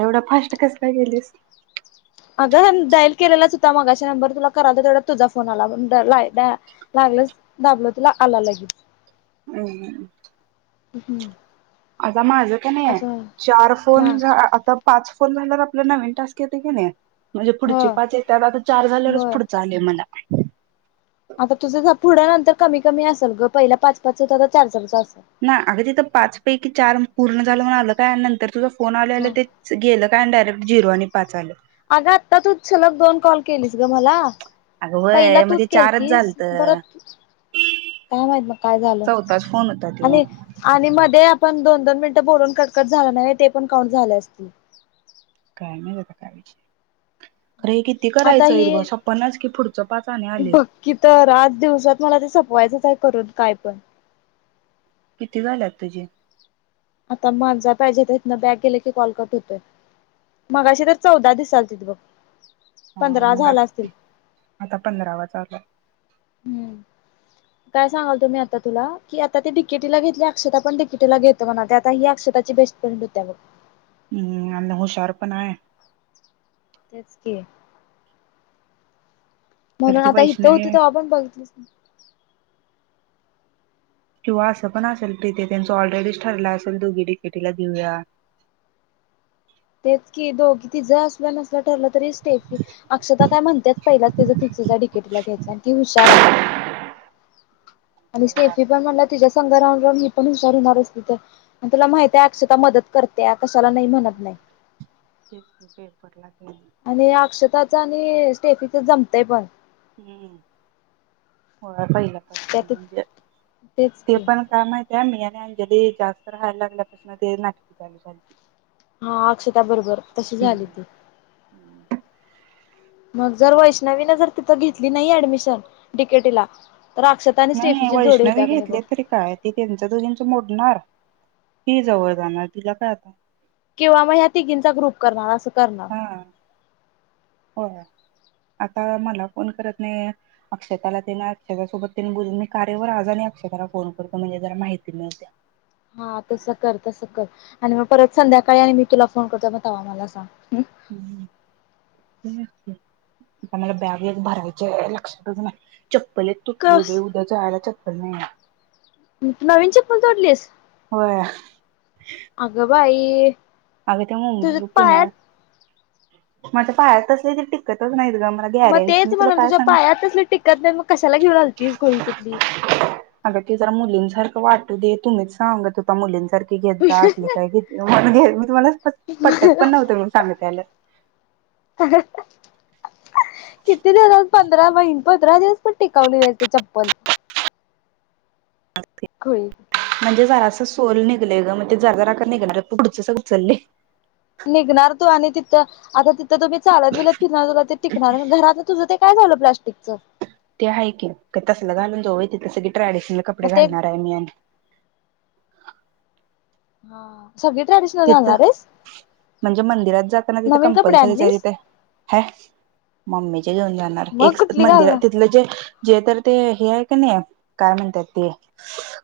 एवढा फास्ट कसला गेलीस अगं डाईल केलेलाच होता मग अा नंबर तुला करा तेवढा तुझा फोन आला ला चांग दाबल तिला आला लागेल हम् हम्म आता माझं का नाही चार फोन हा झा आता पाच फोन झाल्या आपला नवीन टास्क येत घ नाही म्हणजे हो पुढचे पाच येतत आता चार झाल्यावरच होय पुढचा आलंय मला आता तुझं जा पुढं आलतर कमी-कमी असेल ग पहिलया पाच-पाच आता चार-चार अस ना अग तिथं पाच पैकी चार पूर्ण झालं म्हण आलं काय नंतर तुझं? फोन आल्या-आल्या हा तेच गेलं काय अन डायरेक्ट झिरो आणि पाच आलं. अगं आत्ता तूच सलग दोन कॉल केलीस ग मला. अगं पहिला व्हय मग तूच ते चारच केलतीस झालत परत काय माहित मग काय झालं चौथाच फोन होता तो आणि-आणि मध्ये आपण दोन दोन मिनिटं बोलून कट-कट झाला नाही ते पण काउंट झाले असतील. काय माहित आता काय विचे? [inaudible] आता हि छप्पनच की पुढचं पाच आणि आलेत बघक्की तर आज दिवसात मला ते सपवायचं आहे. करून काय पण किती झाल्यात तुझे? आता माझा पाहिजे तिथन बॅक गेले की कॉलकट होतोय. मगाशी तर चौदा दिसालतीत बघ. हा पंधरा मग आत झाला असतील आता पंधरावा चालुये. हम्म. काय सांगाल तुम्ही आता तीला की आता ती डीकीटीला घेतली अक्षता पण डिकिटीला घेते म्हणा ते आता ही अक्ष त्याची बेस्ट फ्रेंड होत्या मी हम्म आणि हुशार पण आहे. तेच की. तर म्हणून ती आता इथं वैष्णवी होती आहे तवा पण बघितलीस ना. किंवा असं पण असंल कि ते त्यांच ऑलरेडीच ठरलं असंल दोघी डिकेटीला घेऊन जा. तेच कि दोघी तीज असलं नसला ठरलं तरी तेच की अक्षता काय म्हणत्या पहिलाच तिच जा डिकेटीला घ्यायच आणि अन ती हुशाराय. आणि स्टेफी पण म्हणा तिच्या पण [unintelligible] [unintelligible] पण तुला माहित्याय अक्षता मदत करत्यात हो तेच की पेपरला तेन आणि अक्षताच आणि स्टेफीच जमतय पण. हम्म हो पहिल्यापासून त्यात म्हणजे तेच ते की पण काय माहित त्या मया आणि अंजली जास्त राहायला लागल्यापासून ते नाटकी चालू झालती. हा अक्षता बरोबर तशी झाली हम्म ती. मग जर वैष्णवीने जर तिथं घेतली नाही ऍडमिशन डीकेटीला नाही वैष्णवी घेतले तरी काय ती त्यांचं दुघींच मोडणार. ती जवळ जाणार तिला काय आता. किंवा मग ह्या तिघींचा ग्रुप करणार असं. करणार हा-हो आता मला फोन करत नाही अक्षताला त्यांना सगळ्यांसोबत त्यान बोलीन मी कार्यावर आज आणि अक्षताला फोन करत म्हणजे जरा माहिती मिळत्या. हा तसं कर -तसं कर आणि मग परत संध्याकाळी आणि मी तुला फोन करतो मग तवा मला सांग. मला बॅग वग भरायच्याय लक्षातच नाही चप्पल एक तुटली बघ कस उद्या जायला चप [unintelligible] म नवीन चप्पल तोडलीस? होय अगं बाई! अग ते तुझ्या मुंबब पायात पुण्यात माझ्या पाया तसले तर टिकतच नाही. मग तेच म्हणाल तुझ्या पायातच टिकत नाही मग कशाला घेऊन आलतीस गोळी कुठली? अग ती जरा मुलीं झार वाटू दे तुम्हीच सांग तु त्या मुलींसारखी घेत जा असली काय घेत घ [unintelligible] [unintelligible] पटत पण नव्हते म्हणून सांगितयाला. किती देला? पंधरा महिन पंधरा दिवस पण टिकावले न ते चप पण खळी कुठली. म्हणजे जरासं सोल निघलेय ग मग ते जागा राख निघणार पुकडच सगळं उचलले. निघणार तू, आणि तिथं आता तिथं तुम्ही चालत विलत फिरणार तुला ते टिकणार घरात तुझं ते काय झालं प्लास्टिक च? ते आहे की का तसलं घालून जाऊ तिथस की ट्रॅडिशनल मग कपडे ते घालणार आहे मी, आणि हा सगळी ट्रॅडिशनल तिथं घालणार आहेस? म्हणजे मंदिरात जाताना तिथे नवीन कपडे कंपल्सरीच आहे. आणलीस तिथे ह, मम्मी ेऊन जा मग कुठली मंदिरा घालणार तिथ जे जे तर ते हे आहे का नाही काय म्हणतात, ते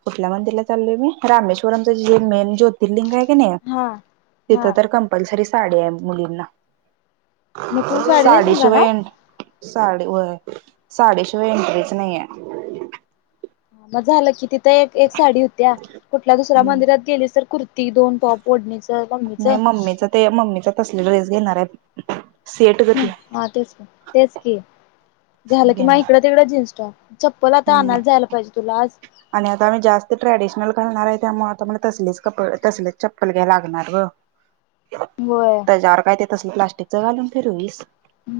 कुठल्या मंदिरला चाललय मी? रामेश्वर जेन जोतिर्लिंग आहे का नाही? हा तिथं हा तर कंपल्सरी साडे आहे मुलींना. मग तू साडी नेसून जाणार? साडीशिवाय साडी वय साडीशिवाय एंट्रीच नाही आहे. म झालं कि तिथ तर एक एक साडी होत्या कुठल्या दुसऱ्या मंदिरात गेली, तर कुर्ती दोन टॉप ओढणीचं लंबीच. म्मी ते म्मीचा तसले ड्रेस आहे सेट ग ते हा तेच तेच की मग झालं की, म घेणार इकड तिकडं जीन्स टॉप. चप्पल आता हम्म, आणायला जायला पाहिजे तुला आज आणि आता आ् जास्त ट्रेडिशनल घालणार आहे, त्यामुळे आता म तसलेच कप तसलेच चप्पल घ्यायला लागणार ग. होय त्याच्यावर काय, ते तस प्लास्टिक च घालून फिरवीस?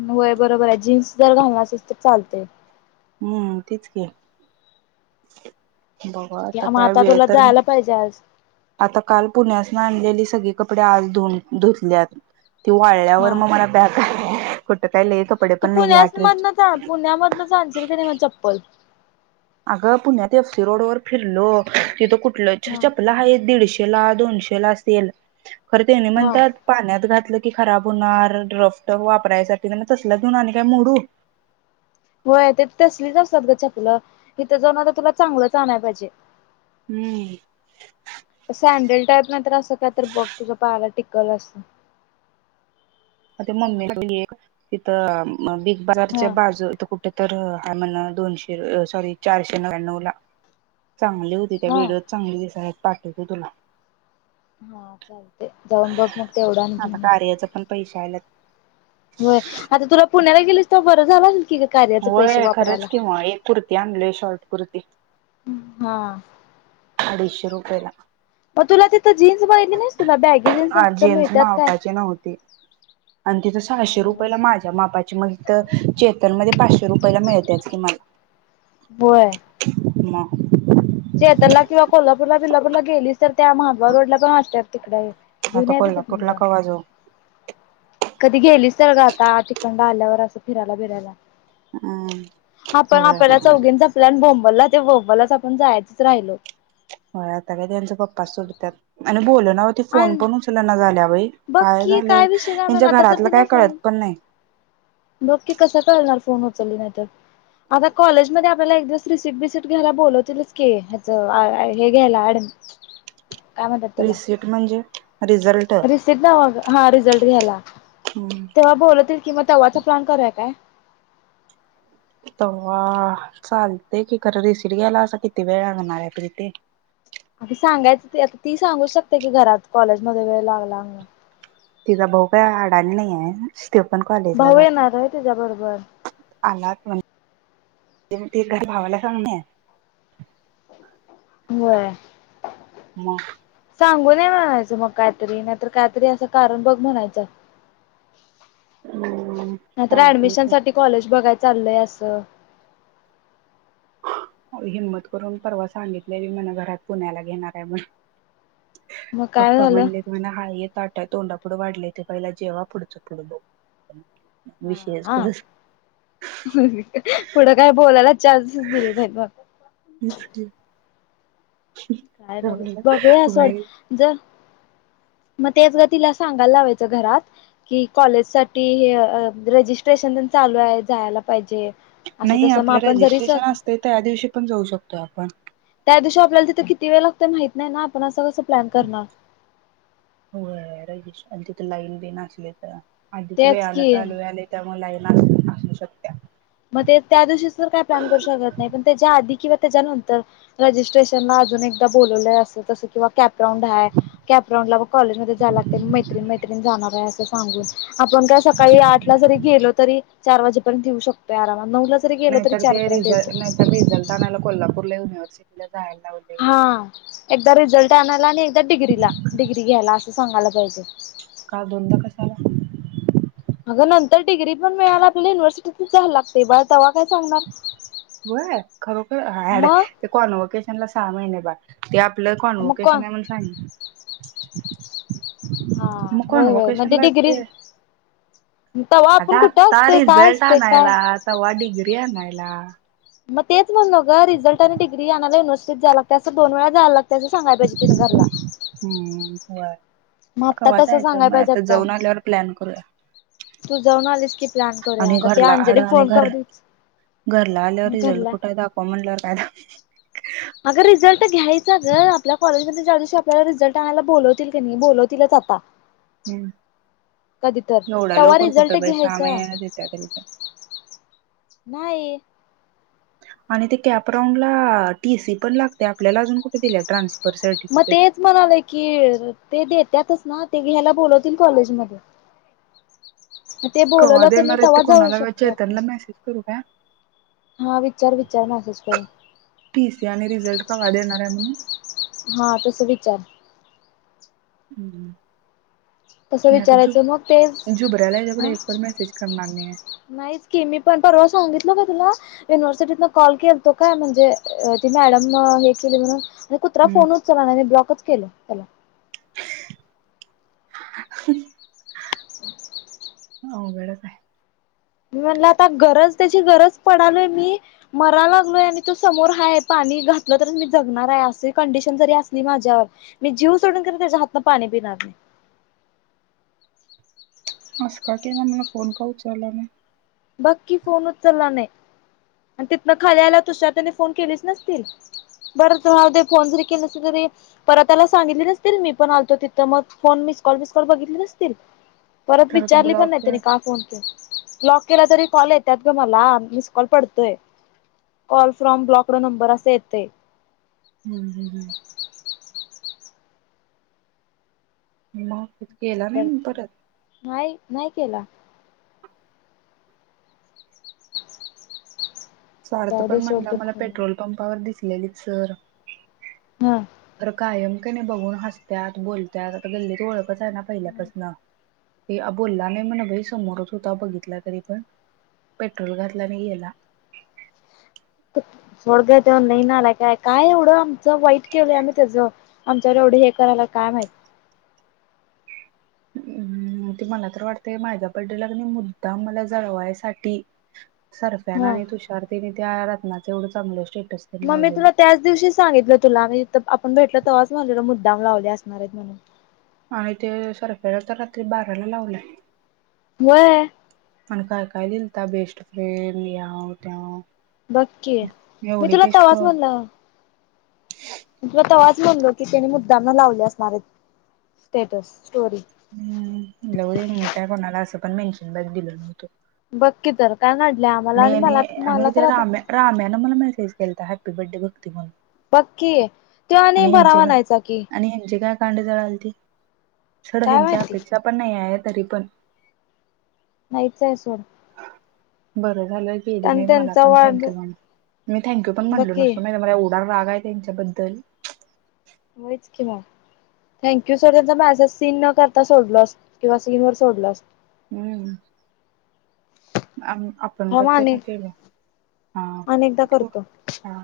ह वय बरोबर आहे. जीन्स जर घालला असेल तर चालते. हम्म तेच की. [unintelligible] बघा आता मग काय वेळ तुला तर, जायला पाहिजे आज आता काल पुण्यास नाही सगळे कपडे धुतल्यात ते वाळल्यावर हा मग त्यावर मला बॅग [unintelligible] कपडे तू पण नाही ह्या पुण्याच ट्रीप मधन पुण्यामधनच आणशील क नाही मग चप्पल. अगं पुण्यात एफसी रोड वर फिरलो तिथं कुठलं हा चपल आहे दीडशे हा [unintelligible] की खराब होणार ड्रफ्ट वापरायसाठी तसला न आणि काय मोडू हो ते तसलीच असतात ग छपलं इथं जाऊन तर तुला चांगलंच आणाय पाहिजे हम्म. टप नाहीत असं काय तर बघ तुझं पाहाला टिकल अस- ते मम्मी तिथं बिग बाजारच्या हा बाजू खूप तर हा म्हण दोनशे सॉरी चारशे नव्याण्णव ला चांगली होती त्या हा व्हिडिओत चांगली दिसाय पाठवतो तुला हा चालते जाऊन बघ मग तेवढा आणि आता घेऊन कार्याचा पण पैसे आल्यात होय आता तुला पुण्याला गेलीस तर बरं झाला होय खरंच किंवा एक कुर्ती आणली आहे शॉर्ट कुर्ती हा. अडीचशे रुपये जेन्स मापाची नव्हती [unintelligible] आणि तिथं काय सहाशे रुपयाला नव्हच माझ्या मापाची मग तर चेतन मध्ये पाचशे रुपयाला मिळतच की मला होय मग चैतनला किंवा कोल्हापूरला बी आता कोल्हापूरला [inaudible] कवा जाऊ कधी गेलीच तर ग आता तिखंड आल्यावर असं फिरायला बिरायला हम्म आपण होय आपल्याला चौघीचा आपल्यान बोम्बरलाच ते व्बलाच आपण जायचच राहिल हो आता काय त्यांचा पप्पा सुटतात आणि बोललं ना त फोन आणि पण उचल ना झाल्या बघ काय की झाले विषय काय त्यांच्या घरातलं काय कळत पण नाही बघ‌की कसा करणार फोन उचलली नाही तर आता कॉलेज मध्ये आपल्याला एक दिवस रिसिट बिसिट घ्यायला बोलवतीलच की ह्याचं आ हे घ्यायला अ‍ॅड [unintelligible] रिसीट म्हणजे रिझल्ट? रिसिट नव्हं ग हां रिझल्ट घ्यायला, तेव्हा बोलवतील की मग तेव्हाचा प्लान करुया‌काय? व्ह चालते की, [unintelligible] रिसिट घ्यायला असा किती वेळ लागणार आहे? अगं सांगायचं ती सांगू शकते की घरात, कॉलेज मध्ये वेळ लागला म्हणून. तिचा भाऊ भाऊ येणार आहे तिच्या बरोबर आलात पण, ते ते काय भावाला सांग ना. होय मग सांगून ये म्हणायचं, मग काहीतरी, नाहीतर काहीतरी असं कारण बघ म्हणायचं. हम्म नाही तर चालतय ऍडमिशन की साठी कॉलेज बघाय चाललंय असं. हो हिंमत करून परवा सांगितलेलं म्हणा घरात, पुण्याला घेणार आहे म्हणून. मग काय पप्पा झालं म्हणलेत म्हणा, हळू ये ताटत. तोंडा पुुढं वाढले ते पहिलं जेवा, पुढचं पुढ बघू. हं विषयच हां कुठं पुढं काय बोलायलाच [inaudible] काय झालं? बघूया सोड, चल. मगं त्याच गं तीला, सांगायला लावायचं घरात? ही कॉलेजसाठी, हे अ रजिस्ट्रेशन अन चालू आहे, जायला पाहिजे. असं नाही तसं मग आपलं आपण जरी रजिस्ट्रेशन असतय, त्यादिवशी पण जाऊ शकतो आपण. त्या दिवशी आपल्याला तिथं किती वेळ लागतो माहित नाही ना, आपण असं कसं प्लॅन करणार. होय रजिस्ट्रेशन तिथं लाईन बीन असली तर. आधीच तेच वेळानं की चालू झाले, त्यामुळे लाईन असू शकत्या. म ते त्यादिवशी सर काय प्लान करू शकत नायं, पण त्याच्या आधी किंवा त्याच्यानंतर रजिस्ट्रेशनात अजून एकदा बोलवलं असं तसं किंवा कॅपराऊंड हाय. कॅपराऊंडला मग काॅलेजमध्ये जायला लागतं मैत्रिणी मैत्रिण ण जाणार आहे असं सांगून, आपण काय सकाळी आठला जरी गेलो तरी, चार वाजेपर्यंत येऊ शक नाहीतर ते रिझल्ट, नाहीतर रिझल्ट आणायला कोल्हापूरला युनिव्हर्सिटी हां एकदा रिझल्ट ते आणला आणि एकदा डिग्रीला, डिग्री घ्यायला असं सांगाला पाहिजे. का दोनदा कशाला? अगं नंतर डिग्री पण मिळायला आपल्या युनिव्हर्सिटीतच जायला लागतंय, बाय तवा काय सांगणार? व्हय खरोखर हे हाड, मग ते काॅन्होकेशनला सहा महिने बाकी, ते आप आपलं मग कोण काॅन्होकेशन आहे म्हणून सांग हा म होय होय म्हणजे कोन्होकेशनलाच डिग्री गे तवा आता आपण कुठं आत्ता असते काय रिझल्ट असते काय आणायला, तवा डिग्री आणायला. मग तेच म्हणलो ग, रिझल्ट आणि डिग्री आणयला युनिव्हर्सिटीत जायला लागतं, असं दोन वेळा जायला लाग तसं सांगायला पाहिजे, तिन घरला. मग आत्ता कंवा तसं जायचं सांगाय मे? पाहिजे आता जाऊन आल्यावर प्लॅन करूया. तू जाऊन आलीस की प्लॅन करूया आणि आता ते घरला आड अंजली आणि फोन घर करूच घरला आल्यावर रिझल्ट घरला कुठयं दाखव म्हणल्यावर काय दाख अगं रिझल्ट घ्यायचा ग आपल्या कॉलेजमध्ये ज्या दिवशी आपल्याला रिझल्ट आणायला बोलवतील की नही, बोलवतीलच आता हम्म कधी तर, एवढ्या तवा लवकर कुठं रिझल्टच बाई सहा घ्यायचा महिन्यानच येत्या तरी पण न्हाई आणि ते कॅपराऊंडला टी सी पण लागते आपल्याला, अजून कुठे दिलेयं ट्रान्स मग तेच म्हणालोय की, ते देत्यातच ना? ते घ्यायला बोलवतील कॉलेजमध्ये मग ते कवां बोलवलं क नाही देणार आहेत ते, तेव्हा जाऊ कोणाला शकतो [unintelligible] आपण त्यांना मेसेज करू का? हा विचार विचार मेसेज कर टी सी आणि रिझल्ट कवा देणार ये म्हणून हा तसं विचार [inaudible] हम्म तसं मी आता झु विचारायचं मग तेच झुब्राला एवढे ह एक पण मॅसेज करणार नाय ये. नाहीच की मी पण परवा सांगितलो का तुला युनिव्हर्सिटीतन कॉल केलतो का म्हणजे ती मॅडम हे केली म्हणून कुत्रा हम्म फोनच उचला नाय ब्लॉकच केलं त्याला [inaudible] हो वेडचं हाय मी म्हणलं आता गरज त्याची गरज पडालोय मी मरा लागलोय आणि तो समोर हाय पाणी मी घातलं तर मी जगणार आहे अस कंडिशन जरी असली माझ्यात मी जीव सोडीन कधी त्याज्या हातण पानी पि [unintelligible] असं का केला मला फोन का उचलला नायं. बगं की फोन उचलला नायं. आणि तिथन खाली आल्यावर तुशार त्याने फोन केलेच नसतील. बर रावदे दे फोन जरी केल नसलं तरी परवा त्याला सांगितल नाहीस मी पण आलतो तिथं मग फोन मी मिस कॉल बिस कॉल बघितले नसतील परत खरं तर विचारलं पण नाई ब्लॉक त्यानी आहे. का फोन के ब्लॉक केला तरी कॉल येत्यात ग मला मिसकॉल पडतोय. कॉल फ्रॉम ब्लॉकड नंबर अस येतयं. हम्म हम्म हम्म म काय करत न्हाही न्हाय केला. सार्थ जाऊ दे पण सोड म्हणला मला दुःख पेट्रोल पंपावर दिसलेलीत सर हा तर कायम का नायं बघून हसत्याात बोलत्यात आता गल्लीत ओळख आहे ना पहिल्यापासन ते बोलला नाही म्हणा भाई समोरच होता बघितला तरी पण पेट्रोल घातला नाही गेला [unintelligible] सोड ग त्यो लय नालायकाय काय एवढं आमचं वाईट केवलंय आम्ही त्याच आमच्यावर एवढं हे. कराला काय माह. हम्. ते मला तर वाटतय माझ्या बड्डेलाग नाही मुद्दाम मला जळवायसाठी सरफॅन हा आणि तुषारतीने त्या रत्नाचं एवढं चांगलं स्टेप मग मी तुला त्याच दिवशी सांगितलं तुला म आपण भेटल तेव्हाच म्हलेल मुद् डम लावले असणार आहेत म्हणून आणि ते सरफेला तर रात्री बाराला लावलं. वय. पण काय काय दिलता बेस्ट फ्रेंड या त्या बक्की मी तुला तवाच म्हणला. तुला तवाच बोललो की त्यानी मुद्दांना लावले असणारे स्टेटस स्टोरी हम् ल दे मी काय कोणाला असं पण मेन्शन ब दिल नव्हतं. बकीकी तरफ आणि आणि त्या राम राम्याने मला मेसेज केलाता हॅपी बर््डे भकती म्हणून ककी ते्हा आणि भरावा नयचा कि आणि ह्यांची काय कांड जळाल त सड काय हंची माहिती अपेक्षा पण नाही आहे तरी पण नाहीच आहे सड बर झालं गेली आणि म मला त्यांचा पण वाढ थँक्यू मी थँक्यू पण बघ म्हणलो की नसतो मला रागा आहे त्यांच्याबद्दल होयच किंवा थँक्यू सर त्यांचा मॅसेज सीन न करता सोडलस किंवा स्क्रीन वर सोडलस. हम्म आम. आपण तर थांब ते आणि केलं हा अनेकदा ठ करतो. हा.